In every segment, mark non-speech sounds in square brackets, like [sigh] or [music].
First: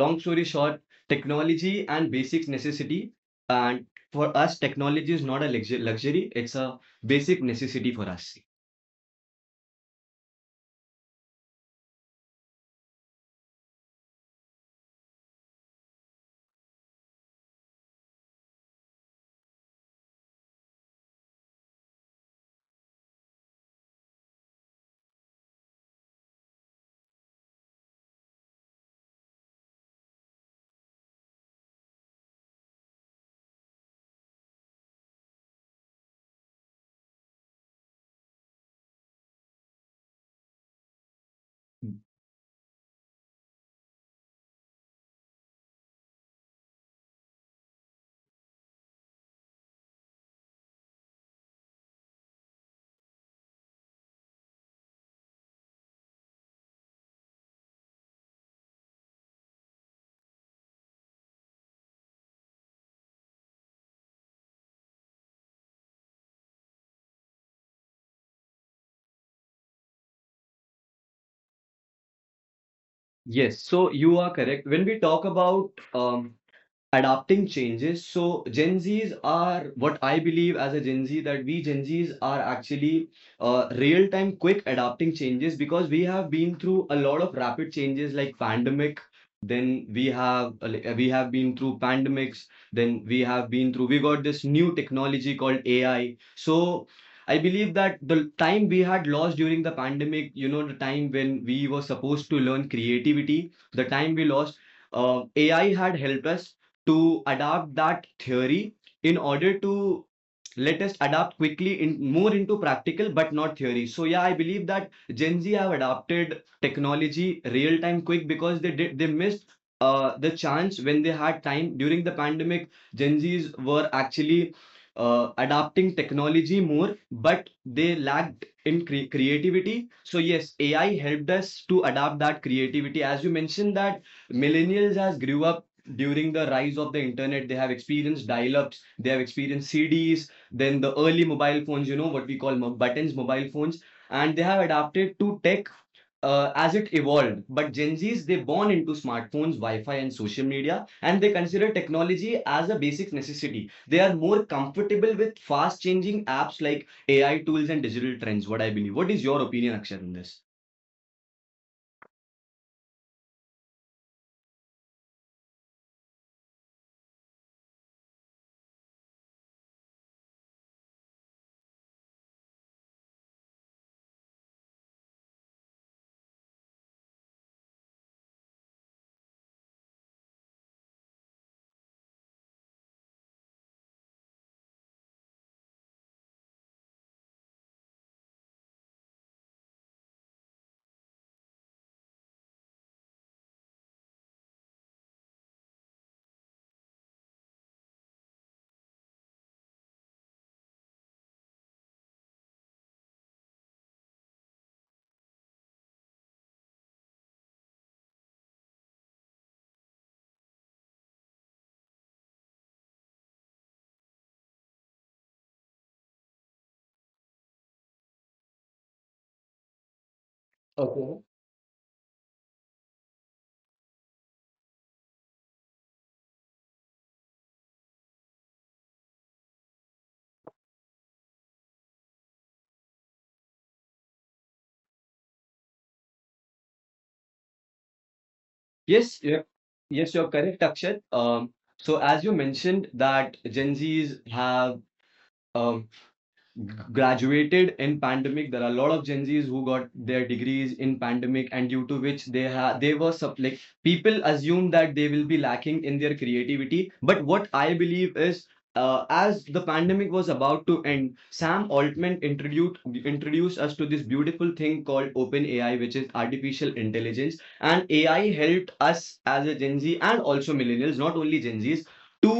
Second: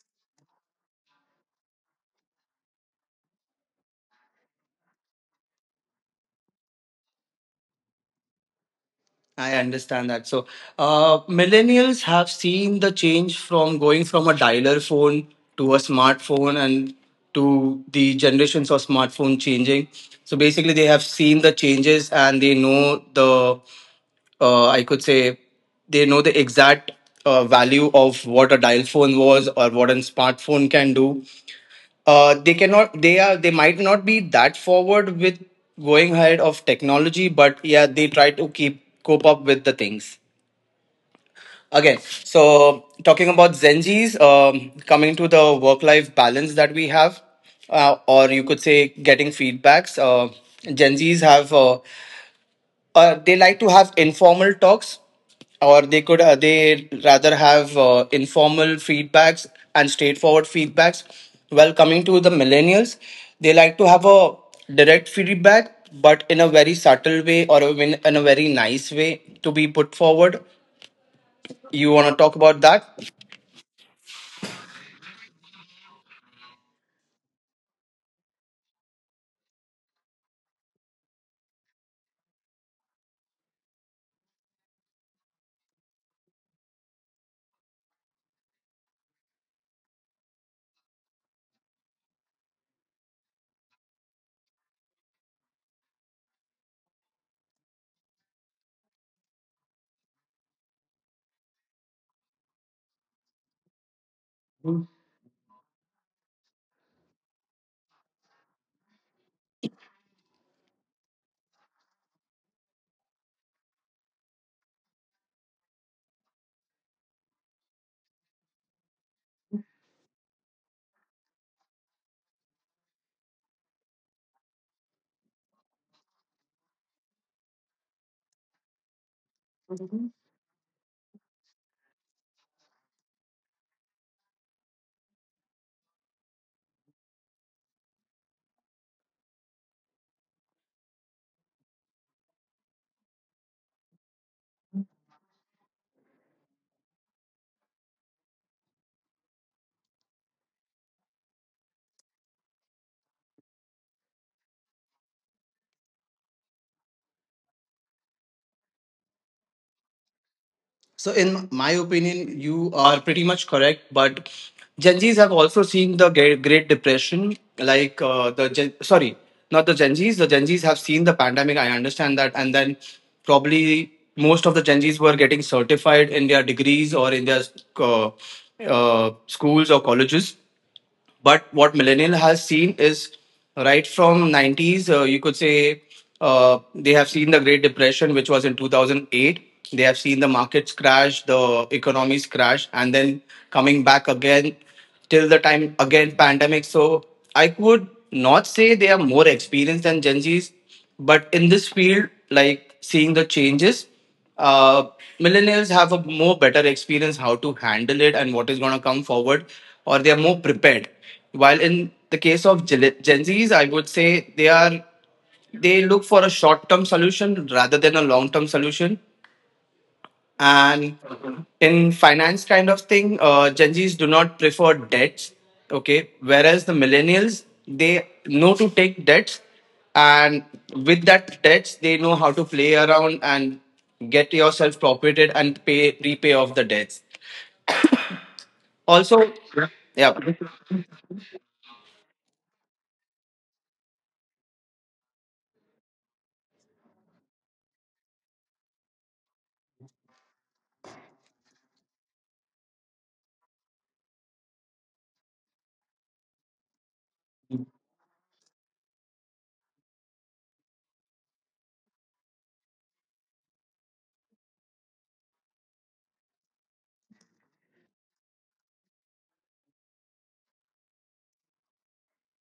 long story short, technology and basic necessity. And for us, technology is not a luxury; it's a basic necessity for us. I understand that. So, millennials have seen the change from going from a dialer phone to a smartphone and to the generations of smartphone changing. So, basically, they have seen the changes and they know the I could say they know the exact value of what a dial phone was or what a smartphone can do. They cannot. They are. They might not be that forward with going ahead of technology, but yeah, they try to keep cope up with the things. Okay, so talking about Zenjis, coming to the work-life balance that we have, or you could say getting feedbacks. Gen Zs have they like to have informal talks, or they rather have informal feedbacks and straightforward feedbacks, while coming to the millennials, they like to have a direct feedback, but in a very subtle way, or in a very nice way to be put forward. You want to talk about that? Yes, so you are correct. When we talk about adapting changes. So Gen Zs are what I believe as a Gen Z, that we Gen Zs are actually real time quick adapting changes, because we have been through a lot of rapid changes like pandemic. Then we have like, we have been through pandemics. Then we have been through we got this new technology called AI. So I believe that the time we had lost during the pandemic, the time when we were supposed to learn creativity, the time we lost, AI had helped us to adapt that theory in order to let us adapt quickly, in more into practical but not theory. So yeah, I believe that Gen Z have adapted technology real time quick, because they missed the chance. When they had time during the pandemic, Gen Z's were actually adapting technology more, but they lacked in creativity. So yes, AI helped us to adapt that creativity. As you mentioned, that millennials has grew up during the rise of the internet, they have experienced dial-ups, they have experienced CDs, then the early mobile phones, what we call buttons, mobile phones, and they have adapted to tech as it evolved. But Gen Zs, they born into smartphones, Wi-Fi, and social media, and they consider technology as a basic necessity. They are more comfortable with fast-changing apps like AI tools and digital trends, what I believe. What is your opinion, Akshar, on this? So, in my opinion, you are pretty much correct. But Gen Zs have also seen the Great Depression, like not the Gen Zs. The Gen Zs have seen the pandemic. I understand that, and then probably most of the Gen Zs were getting certified in their degrees or in their uh, schools or colleges. But what millennial has seen is right from 90s, you could say they have seen the Great Depression, which was in 2008. They have seen the markets crash, the economies crash, and then coming back again till the time again pandemic. So I would not say they are more experienced than Gen Zs, but in this field, like seeing the changes, uh, millennials have a more better experience how to handle it and what is going to come forward, or they are more prepared, while in the case of Gen Zs, I would say they are, they look for a short term solution rather than a long term solution. And Okay. in finance kind of thing, Gen Zs do not prefer debts. Okay, whereas the millennials, they know to take debts, and with that debts they know how to play around and get yourself profited and pay repay off the debts. Yes, Also, you're, yeah, yes, you're correct, Akshat. So as you mentioned, that Gen Zs have um, graduated in pandemic. There are a lot of Gen Z's who got their degrees in pandemic, and due to which they were like, people assume that they will be lacking in their creativity. But what I believe is, as the pandemic was about to end, Sam Altman introduced us to this beautiful thing called Open AI, which is artificial intelligence. And AI helped us, as a Gen Z and also millennials, not only Gen Z's, to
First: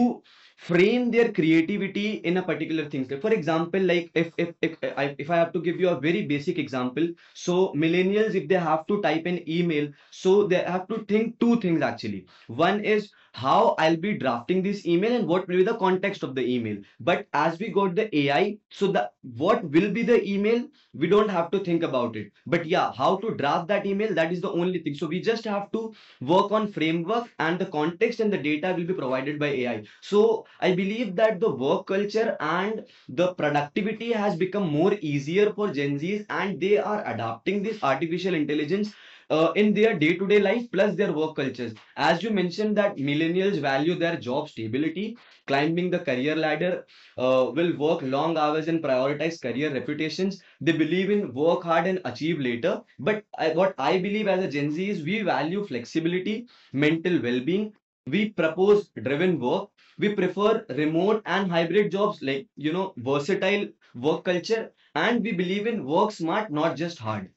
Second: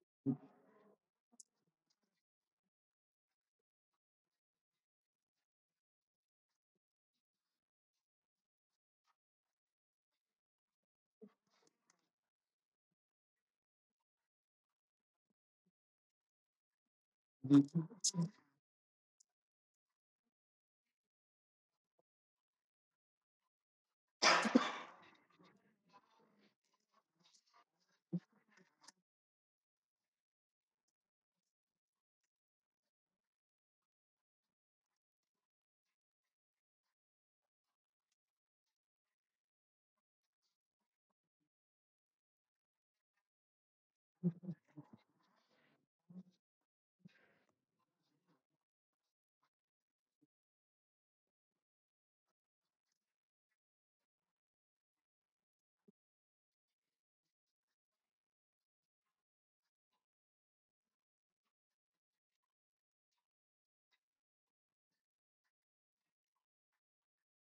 frame their creativity in a particular things. Like for example, like if I have to give you a very basic example. So millennials, if they have to type an email, so they have to think two things actually. One is how I'll be drafting this email, and what will be the context of the email. But as we got the AI, so the what will be the email, we don't have to think about it. But yeah, how to draft that email, that is the only thing. So we just have to work on framework and the context, and the data will be provided by AI. So I believe that the work culture and the productivity has become more easier for Gen Zs, and they are adopting this artificial intelligence in their day-to-day life plus their work cultures. As you mentioned, that millennials value their job stability, climbing the career ladder, will work long hours and prioritize career reputations. They believe in work hard and achieve later. But what I believe as a Gen Z is, we value flexibility, mental well being, we propose driven work, we prefer remote and hybrid jobs, like, versatile work culture, and we believe in work smart, not just hard.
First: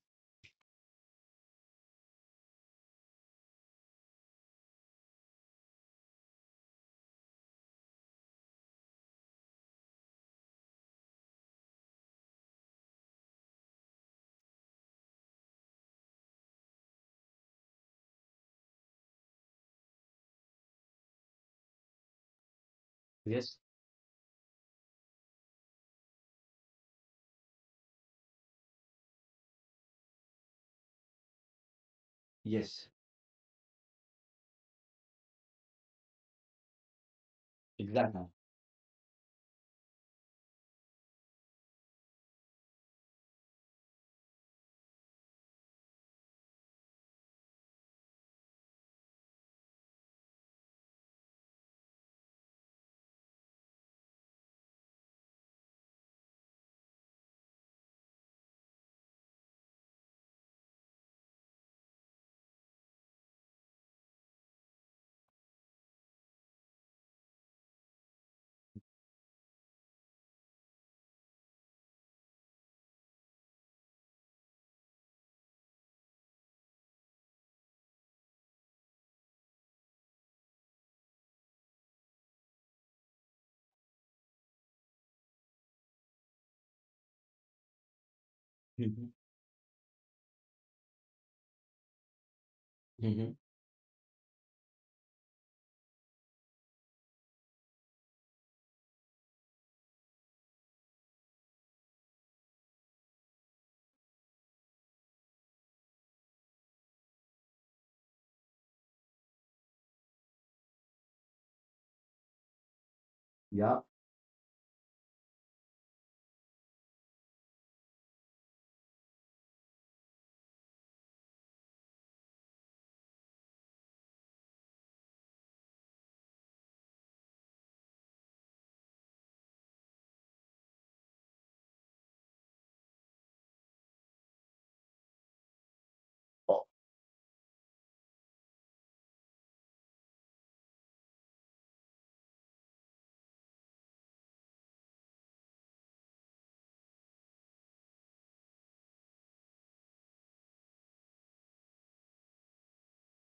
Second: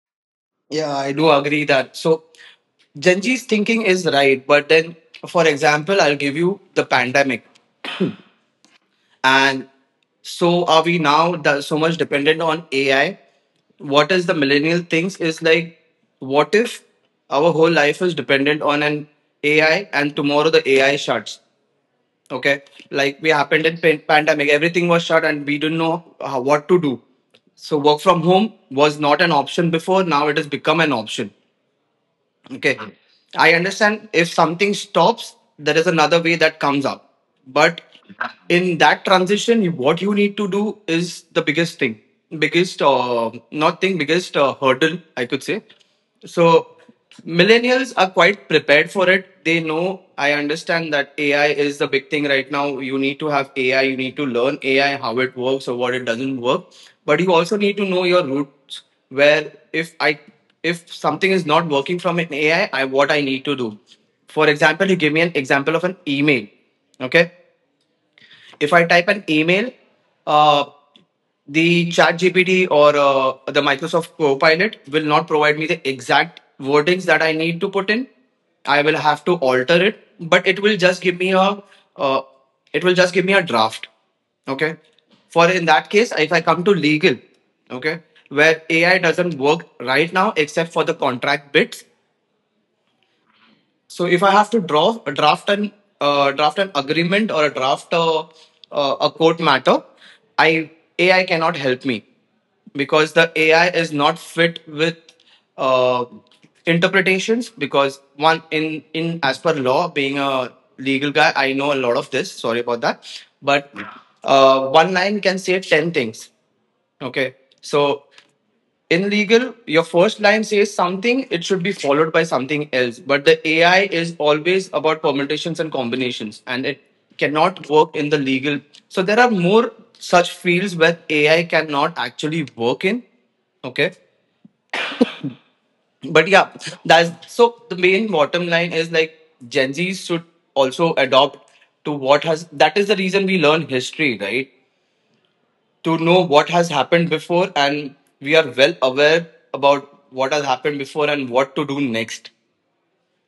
yeah, I do agree that. So Gen Z's thinking is right, but then, for example, I'll give you the pandemic. And so are we now that so much dependent on AI? What is the millennial thinks is like, what if our whole life is dependent on an AI and tomorrow the AI shuts? Okay, like we Yes. happened in pan- pandemic, everything was shut and we didn't know what to do. So work from home was not an option before. Now it has become an option. Okay. Yes. I understand if something stops, there is another way that comes up. But Exactly. in that transition, what you need to do is the biggest thing, biggest, not thing, biggest hurdle, I could say. So, millennials are quite prepared for it. They know, I understand that AI is the big thing right now. You need to have AI, you need to learn AI, how it works or what it doesn't work. But you also need to know your roots steps where if something is not working from an AI, I what I need to do. For example, you give me an example of an email. Okay. If I type an email, uh, the ChatGPT or the microsoft copilot will not provide me the exact wordings that I need to put in. I will have to alter it, but it will just give me a uh, it will just give me a draft. Okay, for in that case if I come to legal, okay, where ai Mhm. doesn't work right now except for the contract bits. Mhm. So if I have to draw draft an agreement or a a court matter, I AI cannot help me because the AI is not fit with uh, interpretations. Because one in as per law, being a legal guy, I know a lot of this. Sorry about that, but Yeah. One line can say 10 things. Okay, so in legal your first line says something, it should be followed by something else, but the ai is always about permutations and combinations and it cannot work in the legal. So there are more such fields where ai cannot actually work in. Okay, but yeah, that's, so the main bottom line is like gen z should also adopt to what has, that is the reason we learn history, right? To know what has happened before, and we are well aware about what has happened before and what to do next.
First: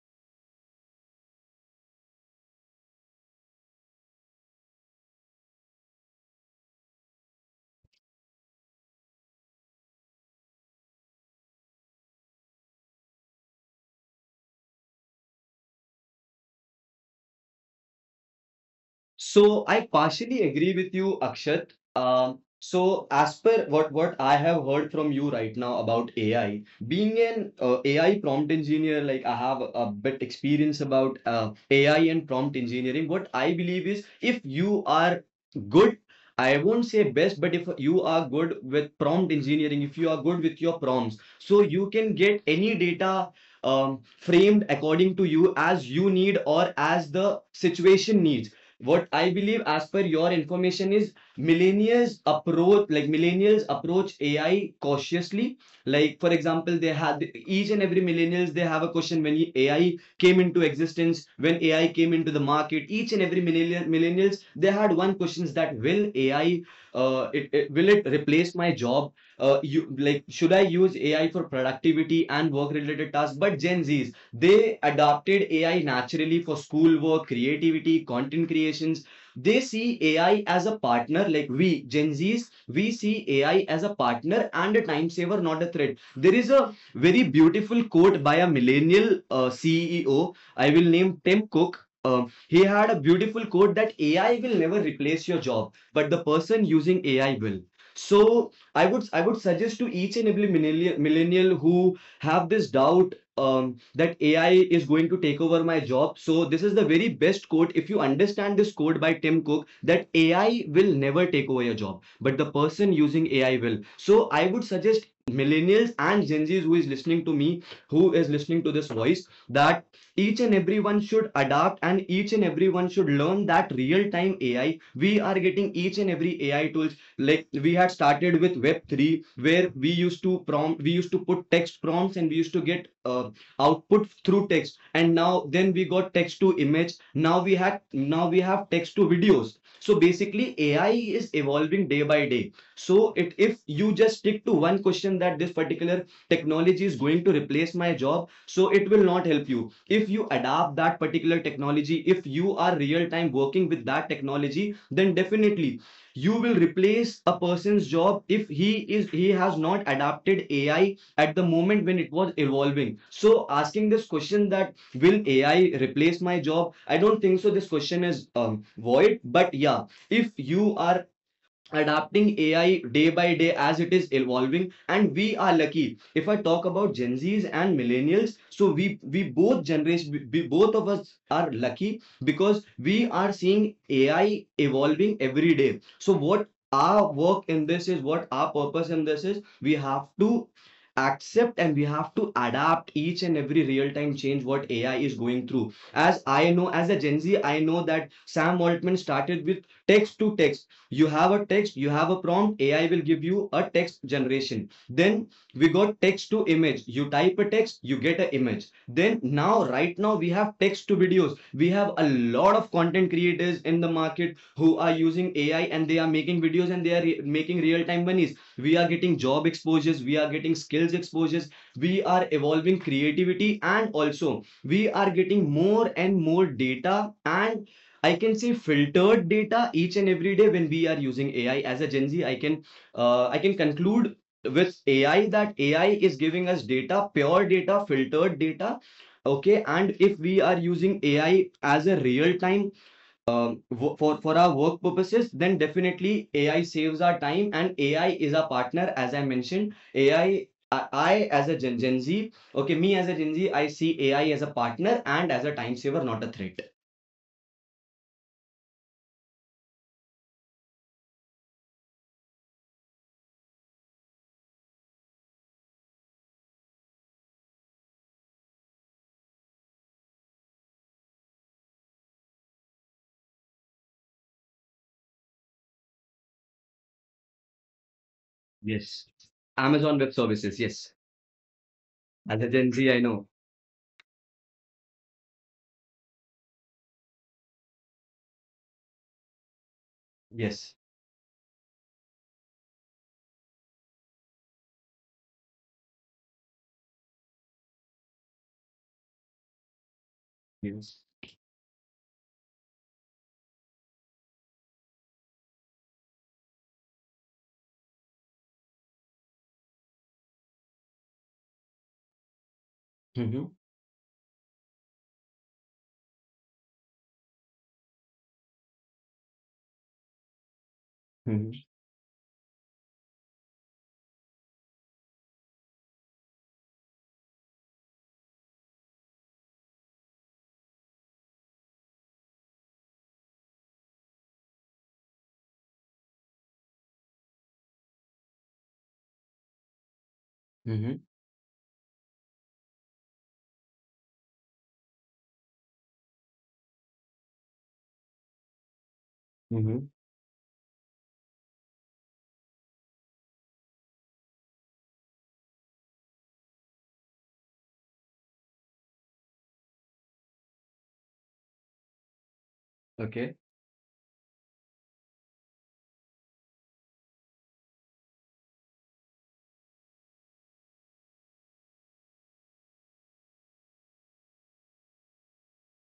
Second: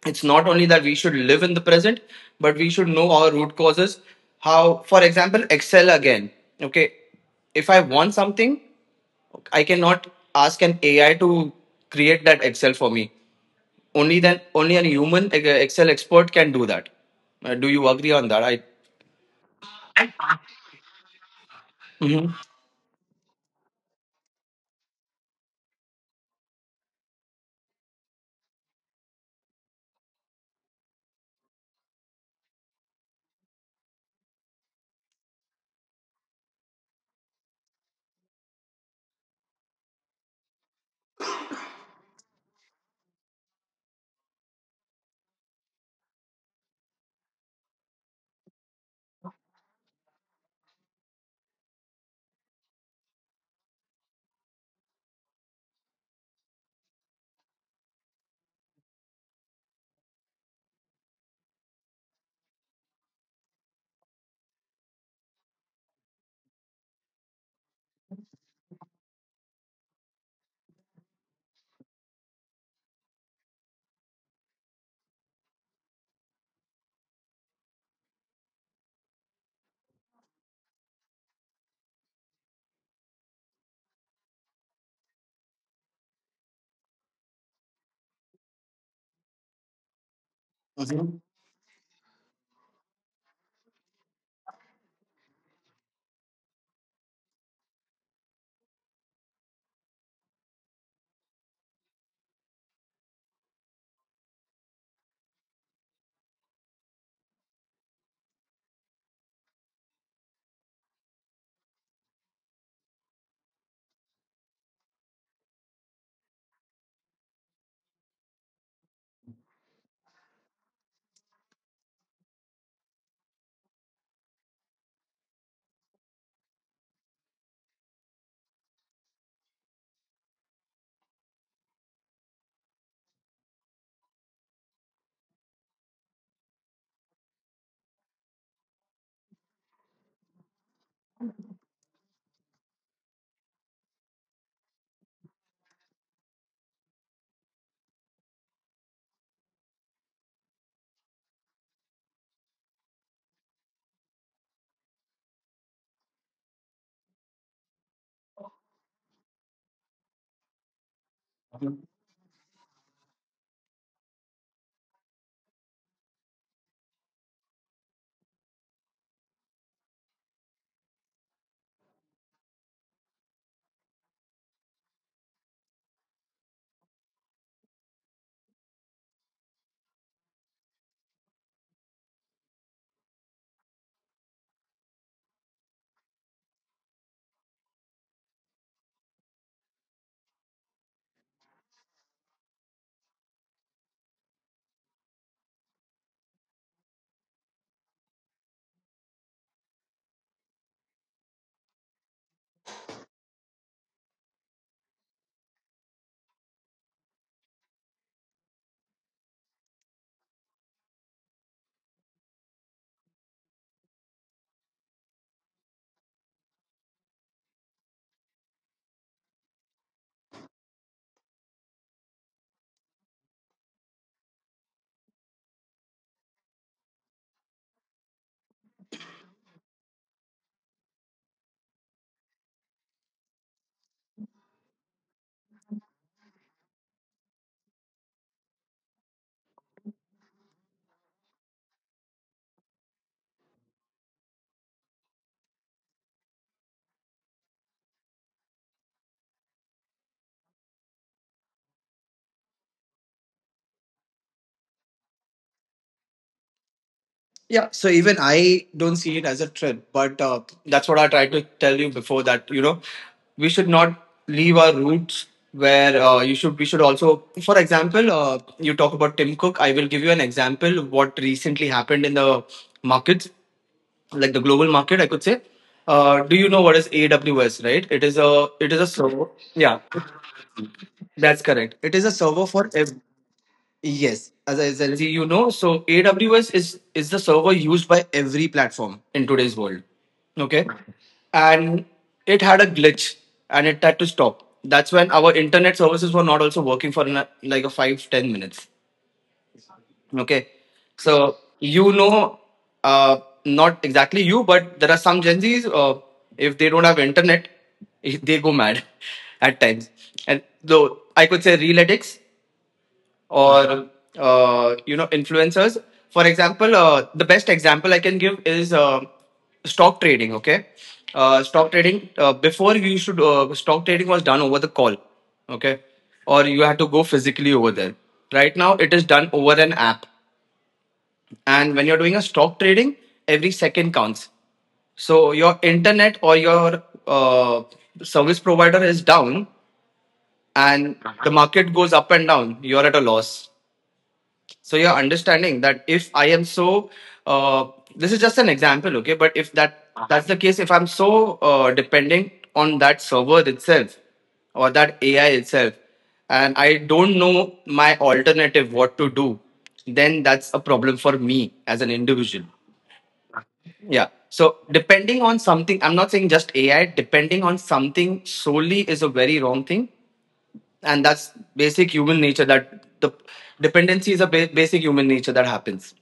It's not only that we should live in the present, but we should know our root causes. How, for example, excel again. Okay, if I want something, I cannot ask an ai to create that excel for me. Only then, only a human excel expert can do that. Do you agree on that i? So I partially agree with you, Akshat. So as per what I have heard from you right now about AI, being an AI prompt engineer, like, I have a bit experience about AI and prompt engineering. What I believe is, if you are good, I won't say best, but if you are good with prompt engineering, if you are good with your prompts, so you can get any data framed according to you, as you need or as the situation needs. What I believe, as per your information, is millennials approach AI cautiously. Like for example, they had, each and every millennials, they have a question when AI came into existence, when AI came into the market. Each and every millennial millennials they had one questions, that will AI, it, it will it replace my job? You like should I use AI for productivity and work related tasks? But Gen Zs, they adopted AI naturally for schoolwork, creativity, content creations. They see AI as a partner. Like we, Gen Zs, we see AI as a partner and a time saver, not a threat. There is a very beautiful quote by a millennial CEO. I will name Tim Cook. He had a beautiful quote, that AI will never replace your job, but the person using AI will. So I would suggest to each and every millennial who have this doubt, that AI is going to take over my job. So this is the very best quote. If you understand this quote by Tim Cook, that AI will never take over your job, but the person using AI will. So I would suggest millennials and Gen Zs who is listening to me, who is listening to this voice, that each and everyone should adapt, and each and everyone should learn that real time AI. We are getting each and every AI tools. Like, we had started with Web3, where we used to prompt, we used to put text prompts, and we used to get output through text. And now, then we got text to image. Now we had now we have text to videos. So basically, AI is evolving day by day. So if you just stick to one question, that this particular technology is going to replace my job, so it will not help you. If you adapt that particular technology, if you are real time working with that technology, then definitely you will replace a person's job, if he has not adapted AI at the moment when it was evolving. So asking this question, that will AI replace my job? I don't think so. This question is void. But yeah, if you are adapting AI day by day as it is evolving. And we are lucky. If I talk about Gen Zs and millennials, so we both generations, we both of us are lucky, because we are seeing AI evolving every day. So what our work in this is, what our purpose in this is, we have to accept and we have to adapt each and every real-time change what AI is going through. As I know, as a Gen Z, I know that Sam Altman started with text to text. You have a text, you have a prompt, AI will give you a text generation. Then we got text to image. You type a text, you get an image. Then now, right now, we have text to videos. We have a lot of content creators in the market who are using AI, and they are making videos, and they are making real time monies. We are getting job exposures, we are getting skills exposures, we are evolving creativity, and also we are getting more and more data. And I can see filtered data each and every day when we are using AI. As a Gen Z, I can conclude with AI, that AI is giving us data, pure data, filtered data. Okay, and if we are using AI as a real time, um, for our work purposes, then definitely AI saves our time and AI is our partner. As I mentioned, AI. I as a Gen Z, okay, me as a Gen Z, I see AI as a partner and as a time saver, not a threat. Yeah, so even I don't see it as a threat, but that's what I tried to tell you before, that you know we should not leave our roots, where you should we should also, for example, you talk about Tim Cook, I will give you an example what recently happened in the markets, like the global market, I could say. Do you know what is AWS, right? It is a Yes. server. Yeah, Amazon Web Services, yes. that's correct, it is a As server a for Gen Z, ev-. I know. Yes, as I said, you know, so AWS is the server used by every platform in today's world. Okay, Yes. and it had a glitch, and it had to stop. That's when our internet services were not also working for na- like a 5 10 minutes. Okay, Yes. so you know, uh, not exactly you, but there are some Gen Zs. If they don't have internet, [laughs] they go mad [laughs] at times. And though I could say real addicts, Mm-hmm. or you know influencers, for example the best example I can give is stock trading. Okay, Mm-hmm. stock trading before you should stock trading was done over the call. Okay, or you had to go physically over there. Right now it is done over an app, and when you're doing a stock trading, every second counts. So your internet or your service provider is down, and Mm-hmm. the market goes up and down, you're at a loss. So you're understanding that if I am so, uh, this is just an example, okay? But if that Mm-hmm. that's the case, if I'm so dependent on that server itself or that AI itself, and I don't know my alternative what to do, then that's a problem for me as an individual. Okay. Yeah. So depending on something, I'm not saying just AI. Depending on something solely is a very wrong thing, and that's basic human nature. That the dependency is a basic human nature that happens.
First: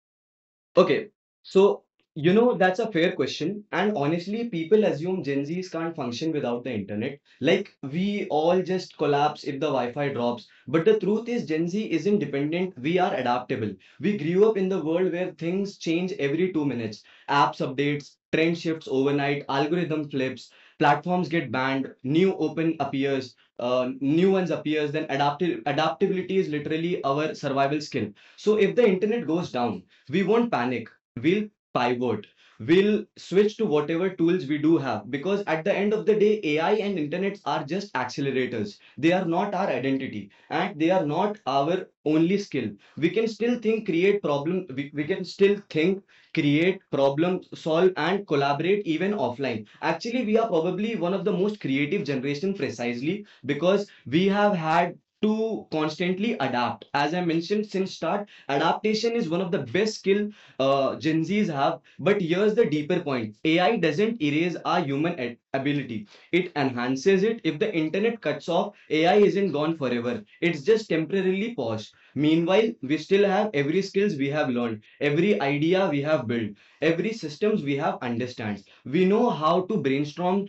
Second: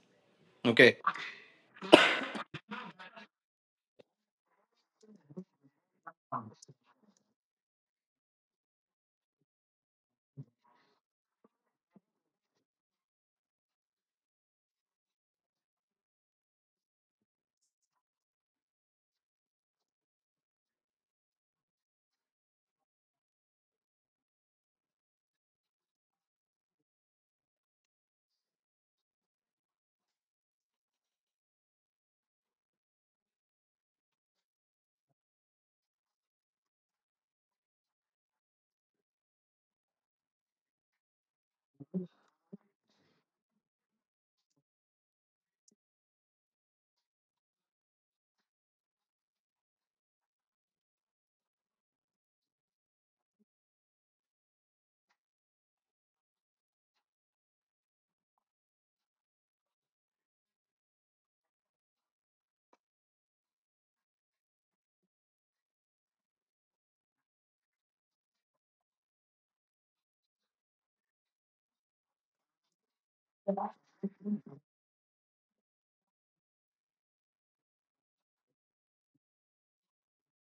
Okay. Okay, so that's a fair question, and honestly, people assume Gen Zs can't function without the internet. Like, we all just collapse if the Wi-Fi drops. But the truth is, Gen Z isn't dependent. We are adaptable. We grew up in the world where things change every 2 minutes. Apps updates, trend shifts overnight, algorithm flips, platforms get banned, new ones appears. Then adapti adaptability is literally our survival skill. So if the internet goes down, we won't panic, we'll pivot, we'll switch to whatever tools we do have, because at the end of the day, AI and internet are just accelerators. They are not our identity, and they are not our only skill. We can still think, create, problem solve, and collaborate, even offline. Actually, we are probably one of the most creative generation, precisely because we have had to constantly adapt, as I mentioned since start. Adaptation is one of the best skill Gen Zs have. But here's the deeper point: AI doesn't erase our human ability; it enhances it. If the internet cuts off, AI isn't gone forever. It's just temporarily paused. Meanwhile, we still have every skills we have learned, every idea we have built, every systems we have understand. We know how to brainstorm,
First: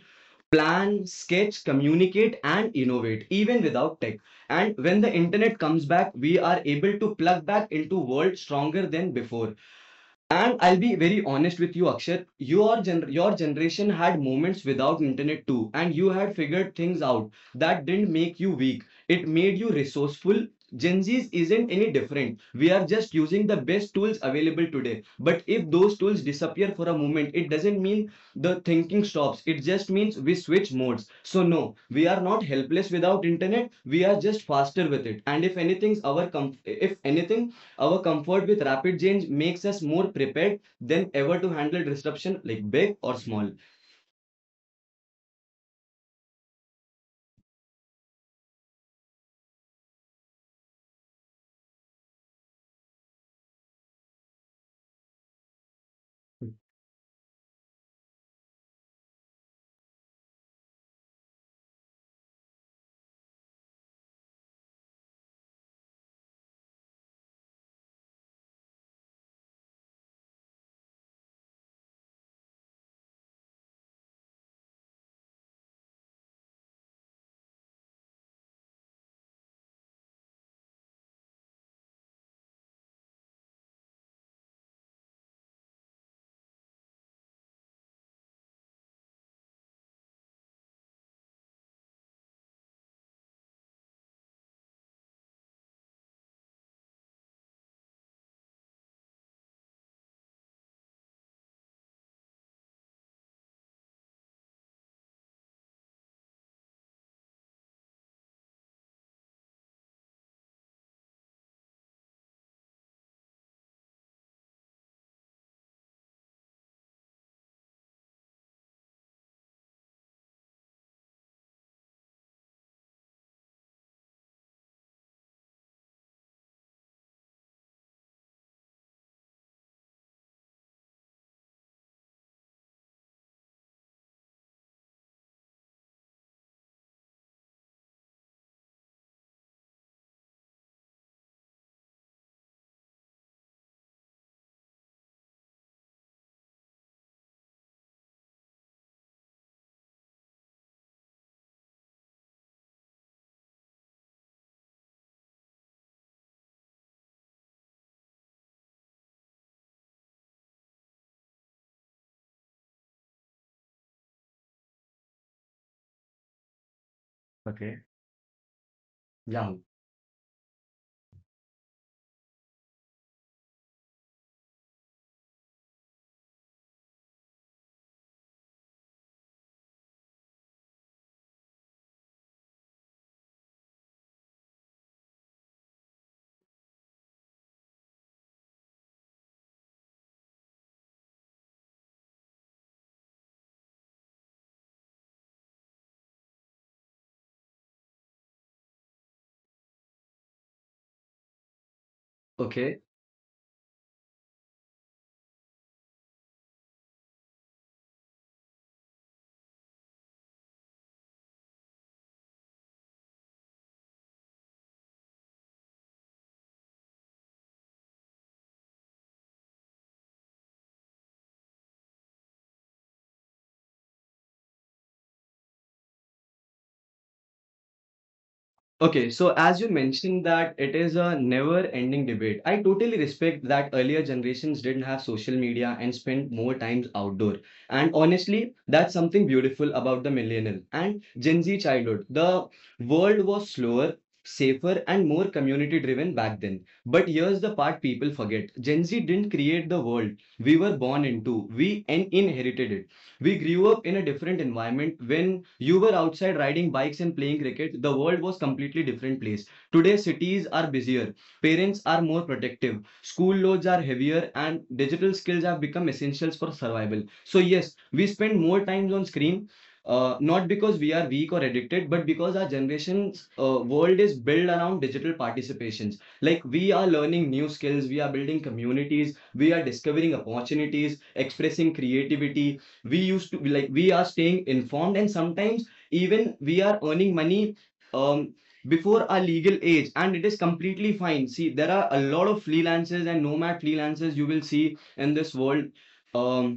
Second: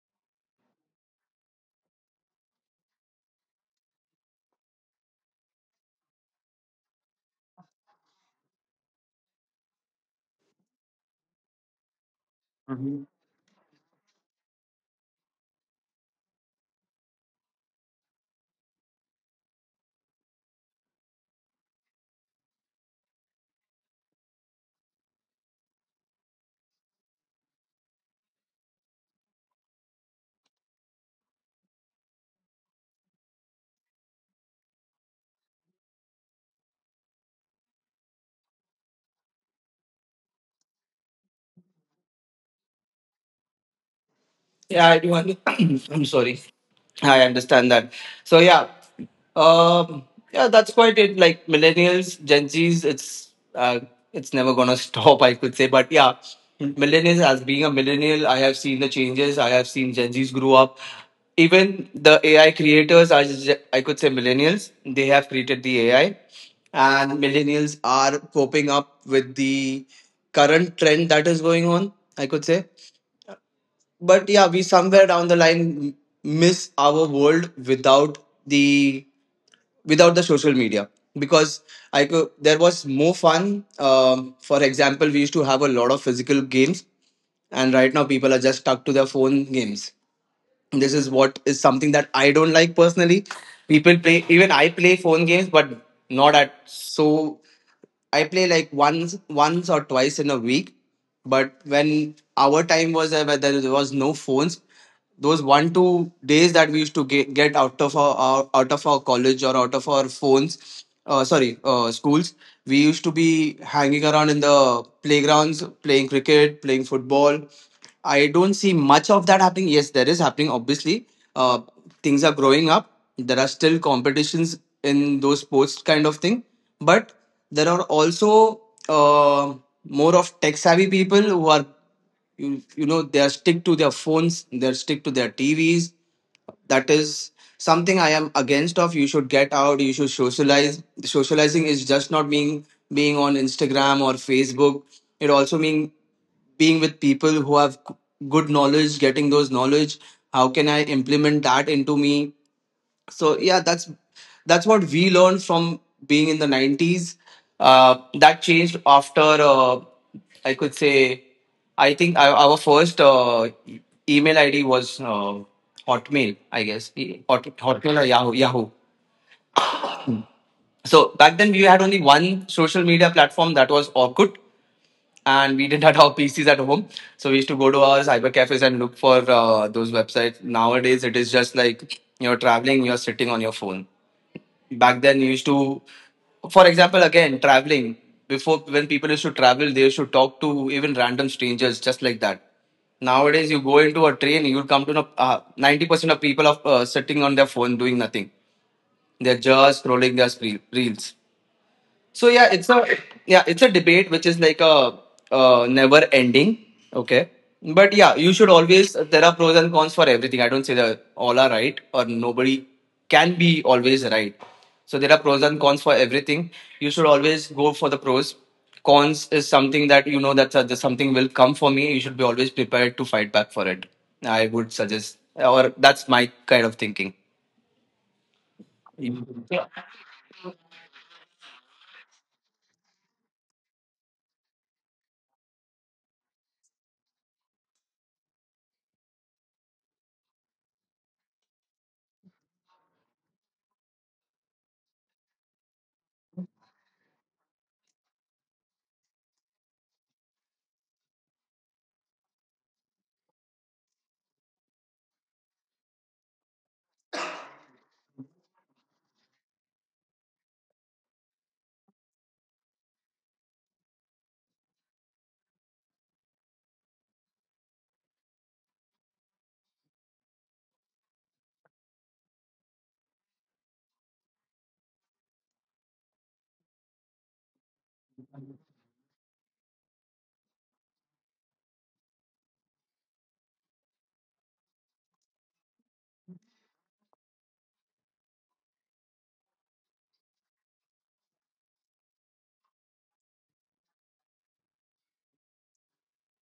plan, sketch, communicate, and innovate, even without tech. And when the internet comes back, we are able to plug back into the world stronger than before. And I'll be very honest with you, Akshat. Your gen your generation had moments without internet too, and you had figured things out. That didn't make you weak. It made you resourceful. Gen Z's isn't any different. We are just using the best tools available today. But if those tools disappear for a moment, it doesn't mean the thinking stops. It just means we switch modes. So no, we are not helpless without internet. We are just faster with it. And if anything's, our com if anything, our comfort with rapid change makes us more prepared than ever to handle disruption, like big or small. Yeah, I do. Under- [clears throat] I'm sorry. I understand that. So yeah, um, yeah, that's quite it. Like millennials, Gen Zs, it's never gonna [laughs] stop. I could say, but yeah, millennials. As being a millennial, I have seen the changes. I have seen Gen Zs grow up. Even the AI creators are, ge- I could say, millennials. They have created the AI, and millennials are coping up with the current trend that is going on. I could say, but yeah, we somewhere down the line miss our world without the without the social media. Because I could There was more fun. For example, we used to have a lot of physical games, and right now people are just stuck to their phone games. This is what is something that I don't like personally. People play, even I play phone games, but not at so. I play like once or twice in a week. But when our time was there where there was no phones, those 1 2 days that we used to get out of our out of our college or out of our phones, sorry, schools, we used to be hanging around in the playgrounds playing cricket, playing football. I don't see much of that happening. Yes, there is happening. Obviously, uh, things are growing up. There are still competitions in those sports kind of thing, but there are also uh, more of tech savvy people who are, they are stick to their phones. They are stick to their TVs. That is something I am against. Of you should get out. You should socialize. Socializing is just not being on Instagram or Facebook. It also mean being with people who have good knowledge, getting those knowledge. How can I implement that into me? So yeah, that's what we learned from being in the 90s. That changed after I could say, I think our first email id was hotmail, I guess. Okay. Hotmail or yahoo. Yeah. So back then we had only one social media platform, that was Orkut, and we didn't [laughs] have our PCs at home, so we used to go to our cyber cafes and look for those websites. Nowadays, it is just like you're traveling, you're sitting on your phone. Back then, you used to, for example, again traveling, before, when people used to travel, they used to talk to even random strangers just like that. Nowadays, you go into a train, you'll come to know 90% of people are sitting on their phone doing nothing. They're just scrolling their screen, reels. So Okay. Yeah, it's a debate which is like a never ending. Okay, but yeah, you should always. There are pros and cons for everything. I don't say that all are right or nobody can be always right. So there are pros and cons for everything. You should always go for the pros. Cons is something that you know that there's something will come for me. You should be always prepared to fight back for it. I would suggest, or that's my kind of thinking. Okay, so as you mentioned that it is a never-ending debate, I totally respect that earlier generations didn't have social media and spent more times outdoor. And honestly, that's something beautiful about the millennial and Gen Z childhood. The world was slower, safer, and more community-driven back then. But here's the part people forget. Gen Z didn't create the world we were born into. We inherited it. We grew up in a different environment. When you were outside riding bikes and playing cricket, the world was completely different place. Today, cities are busier, parents are more protective, school loads are heavier, and digital skills have become essentials for survival. So yes, we spend more times on screen, not because we are weak or addicted, but because our generation's world is built around digital participations. Like, we are learning new skills, we are building communities, we are discovering opportunities, expressing creativity, we used to like we are staying informed, and sometimes even we are earning money um before our legal age, and it is completely fine. See, there are a lot of freelancers and nomad freelancers you will see in this world. um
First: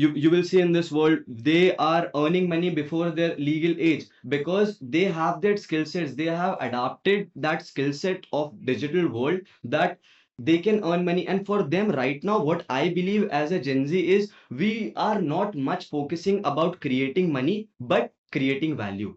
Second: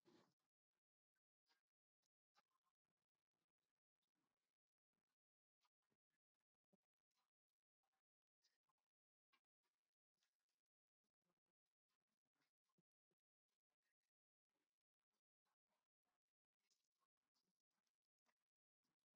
you will see in this world, they are earning money before their legal age because they have that skill sets. They have adapted that skill set of digital world, that they can earn money. And for them, right now, what I believe as a Gen Z is, we are not much focusing about creating money, but creating value.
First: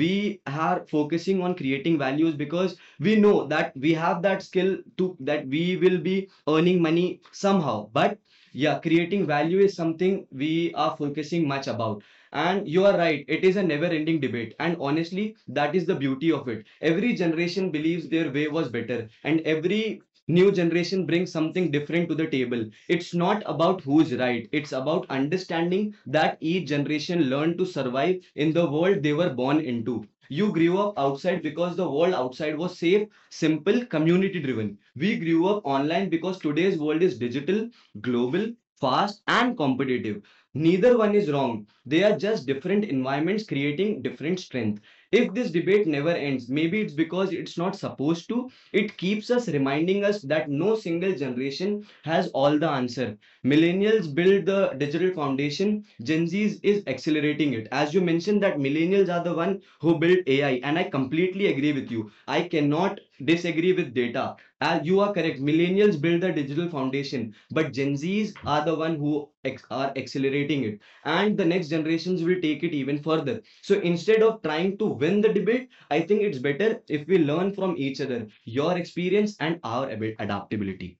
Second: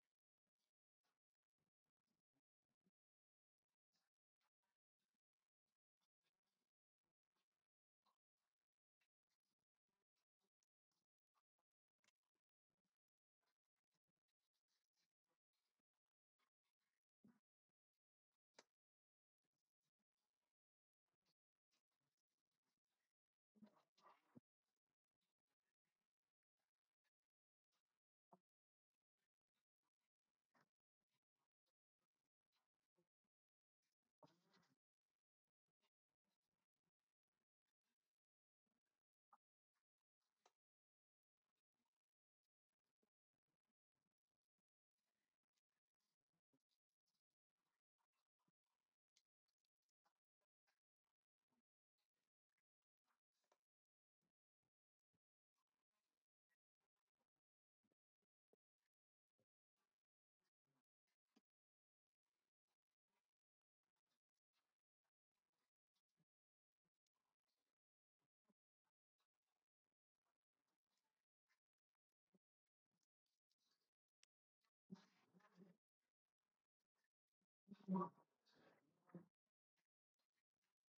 We are focusing on creating values because we know that we have that skill to, that we will be earning money somehow. But yeah, creating value is something we are focusing much about. And you are right, it is a never ending debate. And honestly, that is the beauty of it. Every generation believes their way was better, and every new generation brings something different to the table. It's not about who's right, it's about understanding that each generation learned to survive in the world they were born into. You grew up outside because the world outside was safe, simple, community driven. We grew up online because today's world is digital, global, fast, and competitive. Neither one is wrong. They are just different environments creating different strength. If this debate never ends, maybe it's because it's not supposed to. It keeps us reminding us that no single generation has all the answer. Millennials build the digital foundation. Gen Z's is accelerating it. As you mentioned that millennials are the one who built AI, and I completely agree with you. I cannot disagree with data. You are correct. Millennials build the digital foundation, but Gen Z's are the one who are accelerating it, and the next generations will take it even further. So instead of trying to win the debate, I think it's better if we learn from each other, your experience and our adaptability.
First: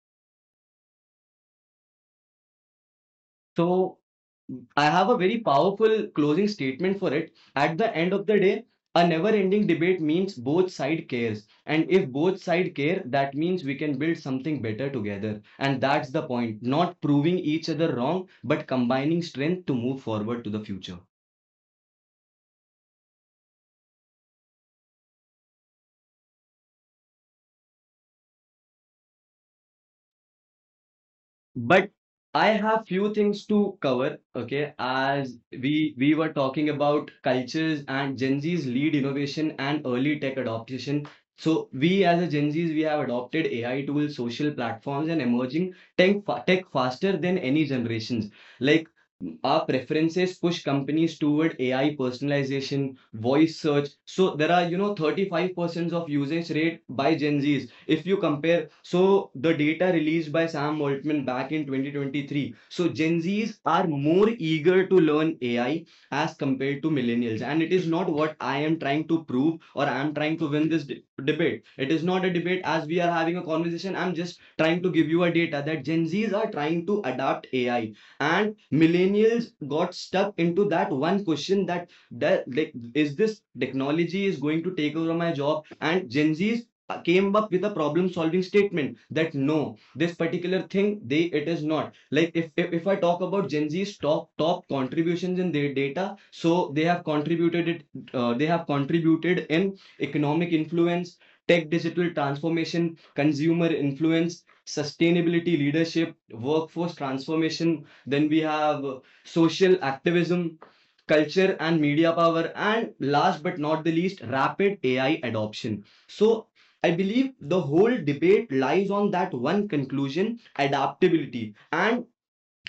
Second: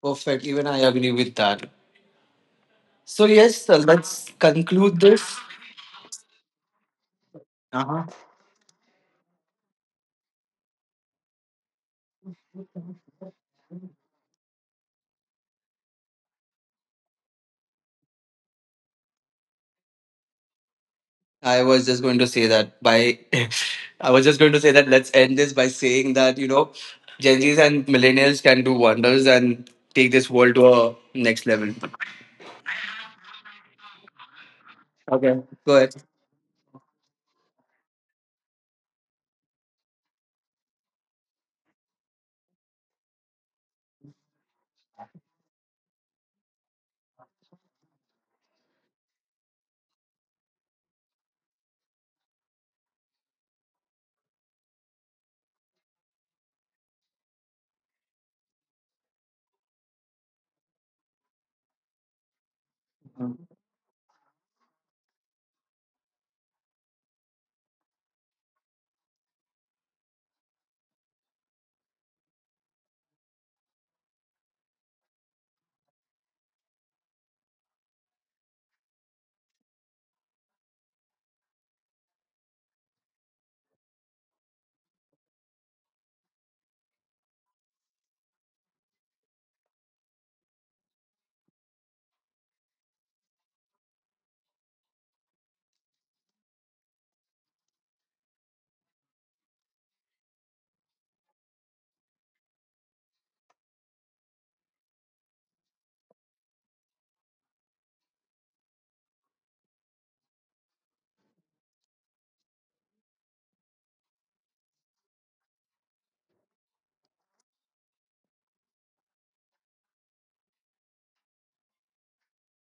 Perfect. Even I agree with that. So yes, So let's I conclude have a this. very powerful closing statement for it. At the Uh-huh. end of the day, a never ending debate means both side cares. And if both side care, that means we can build something better together. And that's the point, not proving each other wrong, but combining strength to move forward to the future. I was just going to say that by, [laughs] I was just going to say that let's end this by saying that, you know, Gen Zs and millennials can do wonders and take this world to a next level. But I have few things to cover, okay? As Okay, go ahead. we were talking about cultures and Gen Z's lead innovation and early tech adoption. So we as a Gen Z's, we have adopted AI tools, social platforms, and emerging tech faster than any generations. Like, our preferences push companies toward AI personalization, voice search. So there are, you know, 35% of usage rate by Gen Zs. If you compare, so the data released by Sam Altman back in 2023, so Gen Zs are more eager to learn AI as compared to millennials. And it is not what I am trying to prove or I am trying to win this debate. It is not a debate, as we are having a conversation. I'm just trying to give you a data that Gen Zs are trying to adapt AI, and millennials got stuck into that one question, that like, is this technology is going to take over my job. And Gen Zs came up with a problem solving statement that, no, this particular thing, they, it is not like. If I talk about Gen Z's top contributions in their data, so they have contributed it, they have contributed in economic influence, tech digital transformation, consumer influence, sustainability leadership, workforce transformation. Then we have social activism, culture and media power, and last but not the least, rapid AI adoption. So I believe the whole debate lies on that one conclusion, adaptability. And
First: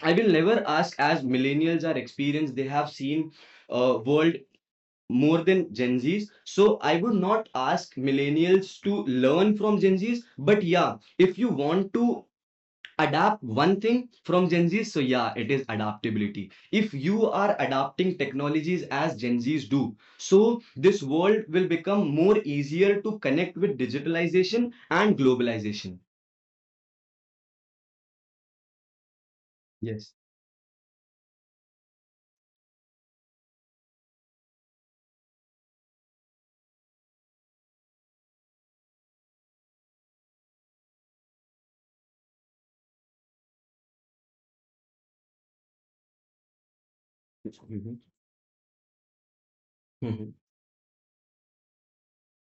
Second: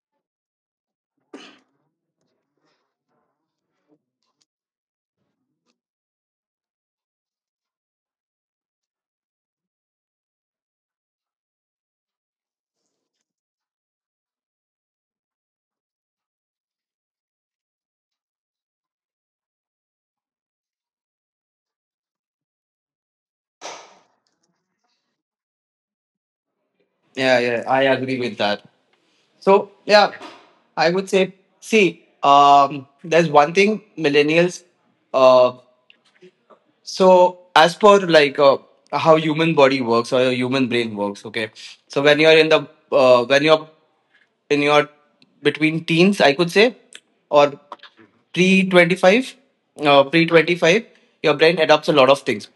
I will never ask, as millennials are experienced, they have seen world more than Gen Zs. So I would not ask millennials to learn from Gen Zs. But yeah, if you want to adapt one thing from Gen Zs, so yeah, it is adaptability. If you are adapting technologies as Gen Zs do, so this world will become more easier to connect with digitalization and globalization. Yeah, yeah, I agree with that. So yeah, Yes. I would say, see, there's one thing millennials, uh, so as per like how human body works or your human brain works, okay. So when you're in the when you're in your between teens, I could say, or Mhm. pre 25, uh, pre Mhm. 25, your brain adopts a lot of things.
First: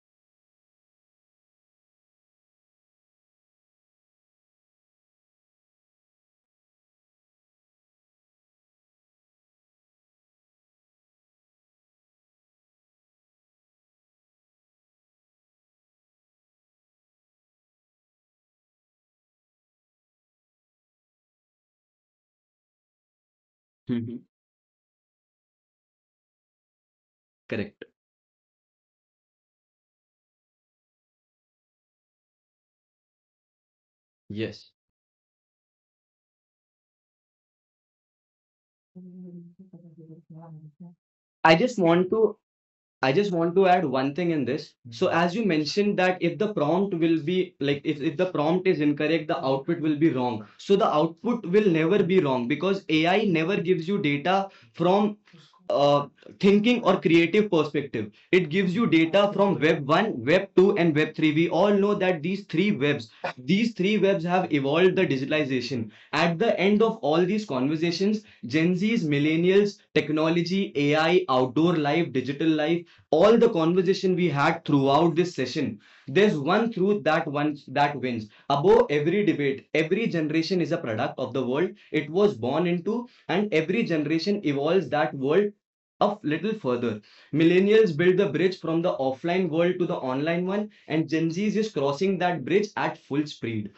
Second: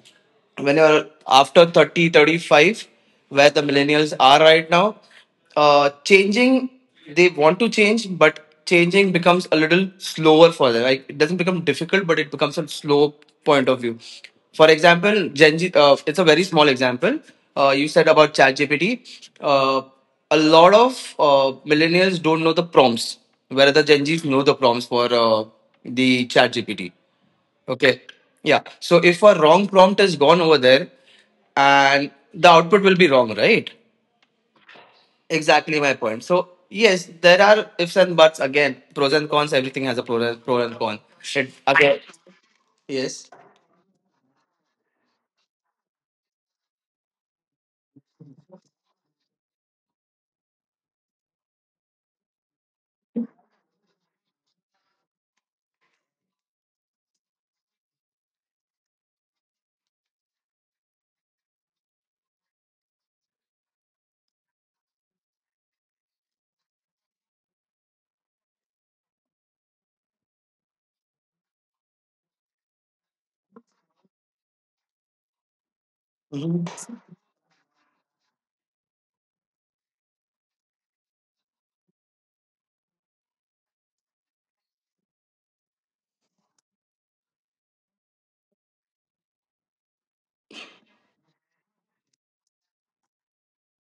When you're after 35, where the millennials are right now, changing, they want to change, but changing becomes a little slower for them. Like, it doesn't become difficult, but it becomes a slow point of view. For example, Gen Z, it's a very small example. You said about ChatGPT. A lot of millennials don't know the prompts, whereas the Gen Zs Mhm. know the prompts for the chat GPT. Correct. Okay. Yeah. So if a wrong prompt is gone over there, and the output will be wrong, right? Yes. Exactly my point. So yes, there are ifs and buts, again, pros and cons, everything has a pro and, con. It I just again want to I yes. just want to add one thing in this. Mm-hmm. So as you mentioned that if the prompt will be, like, if the prompt is incorrect, the output will be wrong. So the output will never be wrong because AI never gives you data from uh, thinking or creative perspective. It gives you data from web 1, web 2 and web 3. We all know that these three webs have evolved the digitalization. At the end of all these conversations, Gen Z's, millennials, technology, AI, outdoor life, digital life, all the conversation we had throughout this session, there's one truth that one that wins. Above every debate, every generation is a product of the world it was born into, and every generation evolves that world up little further. Millennials build the bridge from the offline world to the online one, and Gen Z is crossing that bridge at full speed,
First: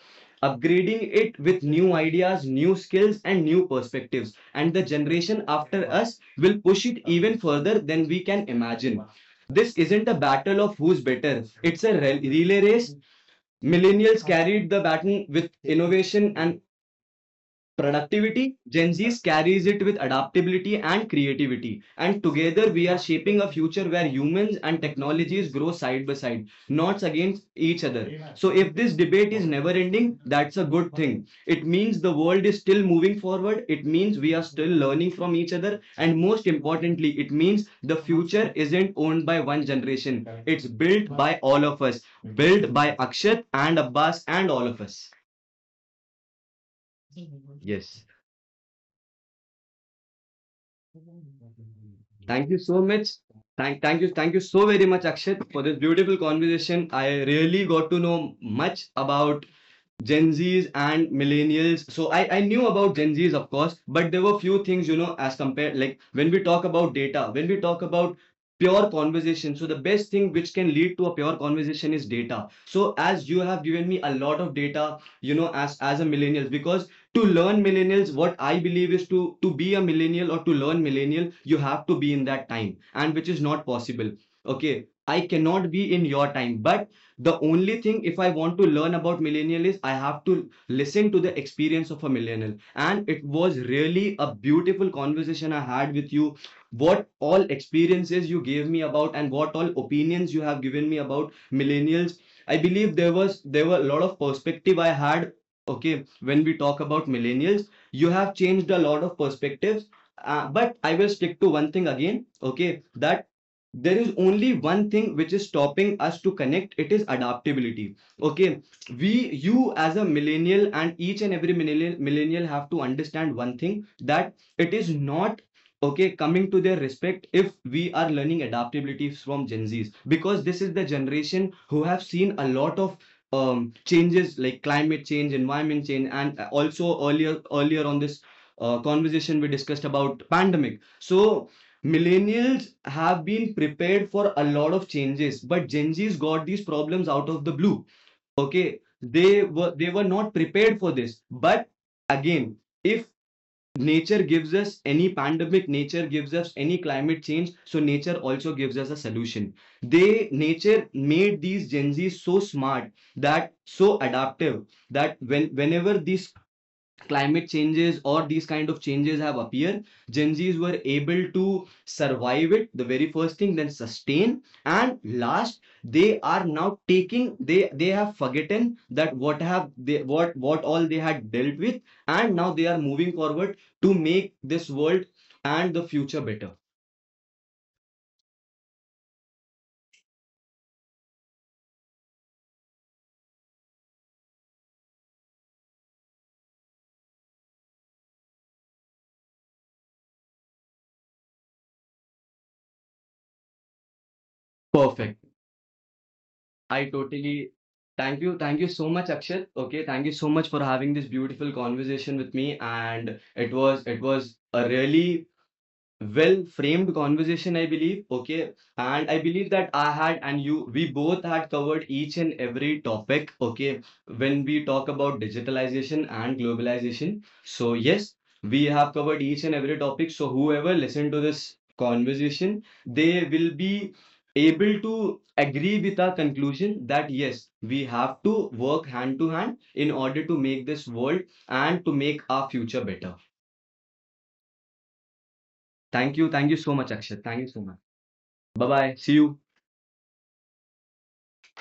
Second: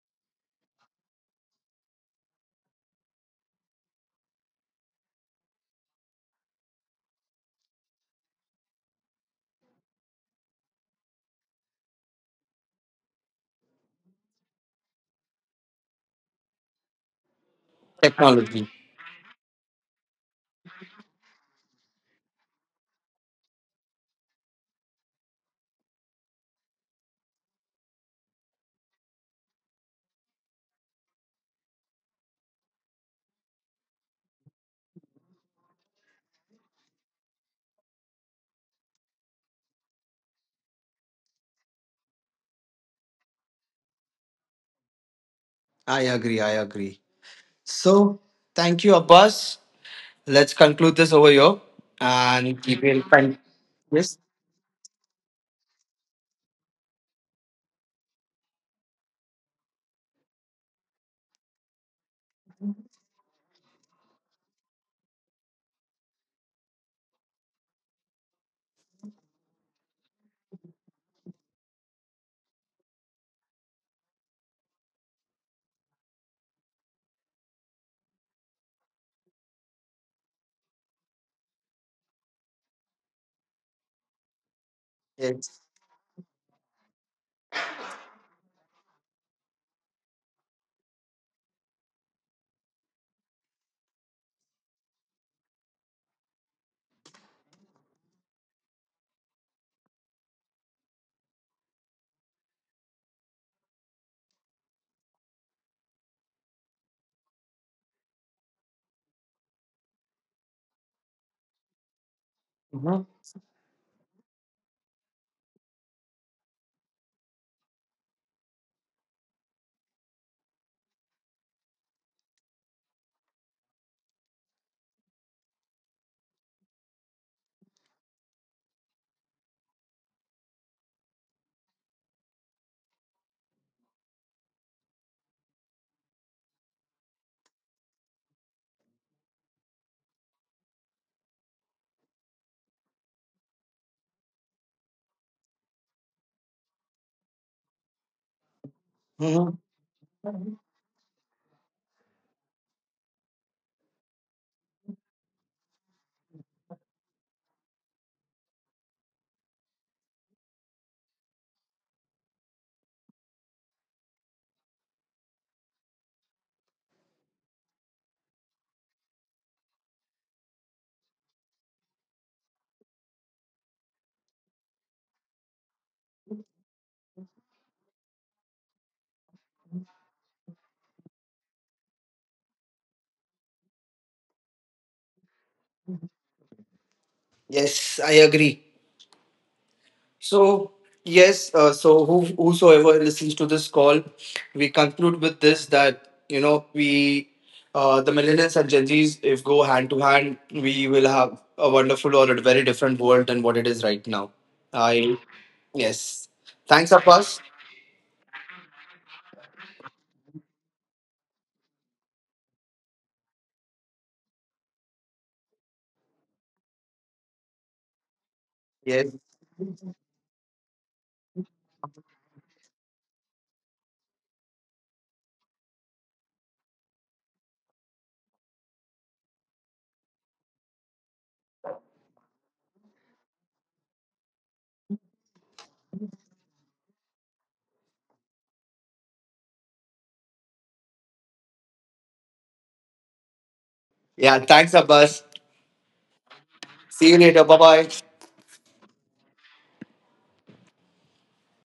upgrading it with new ideas, new skills, and new perspectives. And the generation after us will push it even further than we can imagine. This isn't a battle of who's better. It's a relay race. Millennials carried the baton with innovation and productivity. Technology. Gen Z carries it with adaptability and creativity. And together, we are shaping a future where humans and technologies grow side by side, not against each other. So if this debate is never ending, that's a good thing. It means the world is still moving forward. It means we are still learning from each other. And most importantly, it means the future isn't owned by one generation. It's built by all of us, built by Akshat and Abbas and all of us. I agree, I agree. Yes. So thank you, Abbas. Let's conclude this over here Thank you and so keep in much. con- Thank you, Yes. thank you so very much, Akshat, for this beautiful conversation. I really got to know much about Gen Zs and millennials. So I knew about Gen Zs, of course, but there were few things, you know, as compared, like when we talk about data, when we talk about pure conversation. So the best thing which can lead to a pure conversation is data. So as you have given me a lot of data, as a millennial, because to learn millennials, what I believe is to be a millennial or to learn millennial, you have to be in that time, and which is not possible. Okay. I Yes. cannot be in your time, but the only thing, if I want to learn about millennial, is I have to listen to the experience of a millennial. And it was really a beautiful conversation I had with you. What all experiences you gave me about, and what all opinions you have given me about millennials, I believe there were a lot of perspective I had. Okay, when we talk about millennials, you have changed a lot of perspectives, but I will stick to one thing again, okay? Mhm, That there is only one thing which is stopping us to connect, it is adaptability. Okay, we you as a millennial, and each and every millennial have to understand one thing, that it is not okay coming to their respect if we are learning adaptability from Gen Z's, because this is the generation who have seen a lot of changes, like climate change, environment change. And also, earlier on this conversation, we discussed about pandemic. So millennials have been prepared for a lot of changes, but Gen Z's got these problems out of the blue. Okay, they mhm. were they were not prepared for this. But again, if nature gives us any pandemic, nature gives us any climate change, so nature also gives us a solution. They Nature made these Gen Z's so smart, that so adaptive, that whenever these climate changes or these kind of changes have appeared, Gen Z's were able to survive it, the very first thing, then sustain. And last, they are now taking, they have forgotten that what all they had dealt with, and now they are moving forward to make this world and the future better. Yes, I agree. So yes, so who, whosoever listens to this call, we conclude with this that, you know, we, the millennials and Gen Zs, if go hand to hand, we will have a wonderful or a very different world than what it is right now. I Perfect. yes. I Thanks, totally Abbas. Thank you, thank you so much, Akshat. Okay, thank you so much for having this beautiful conversation with me. And it was a really well framed conversation, I believe, okay? And Yes. I believe that I had, and you we both had covered each and every topic, okay? When we talk about digitalization and globalization, so yes, we have covered each and every topic. So whoever listened to this conversation, they will be able to agree with our conclusion, that yes, we have to work hand to hand in order to make this world and to make our future better. Yeah. Thanks, Abbas. Thank you, thank you so much, See you Akshat, later. thank you Bye so much. bye. Bye bye. See you.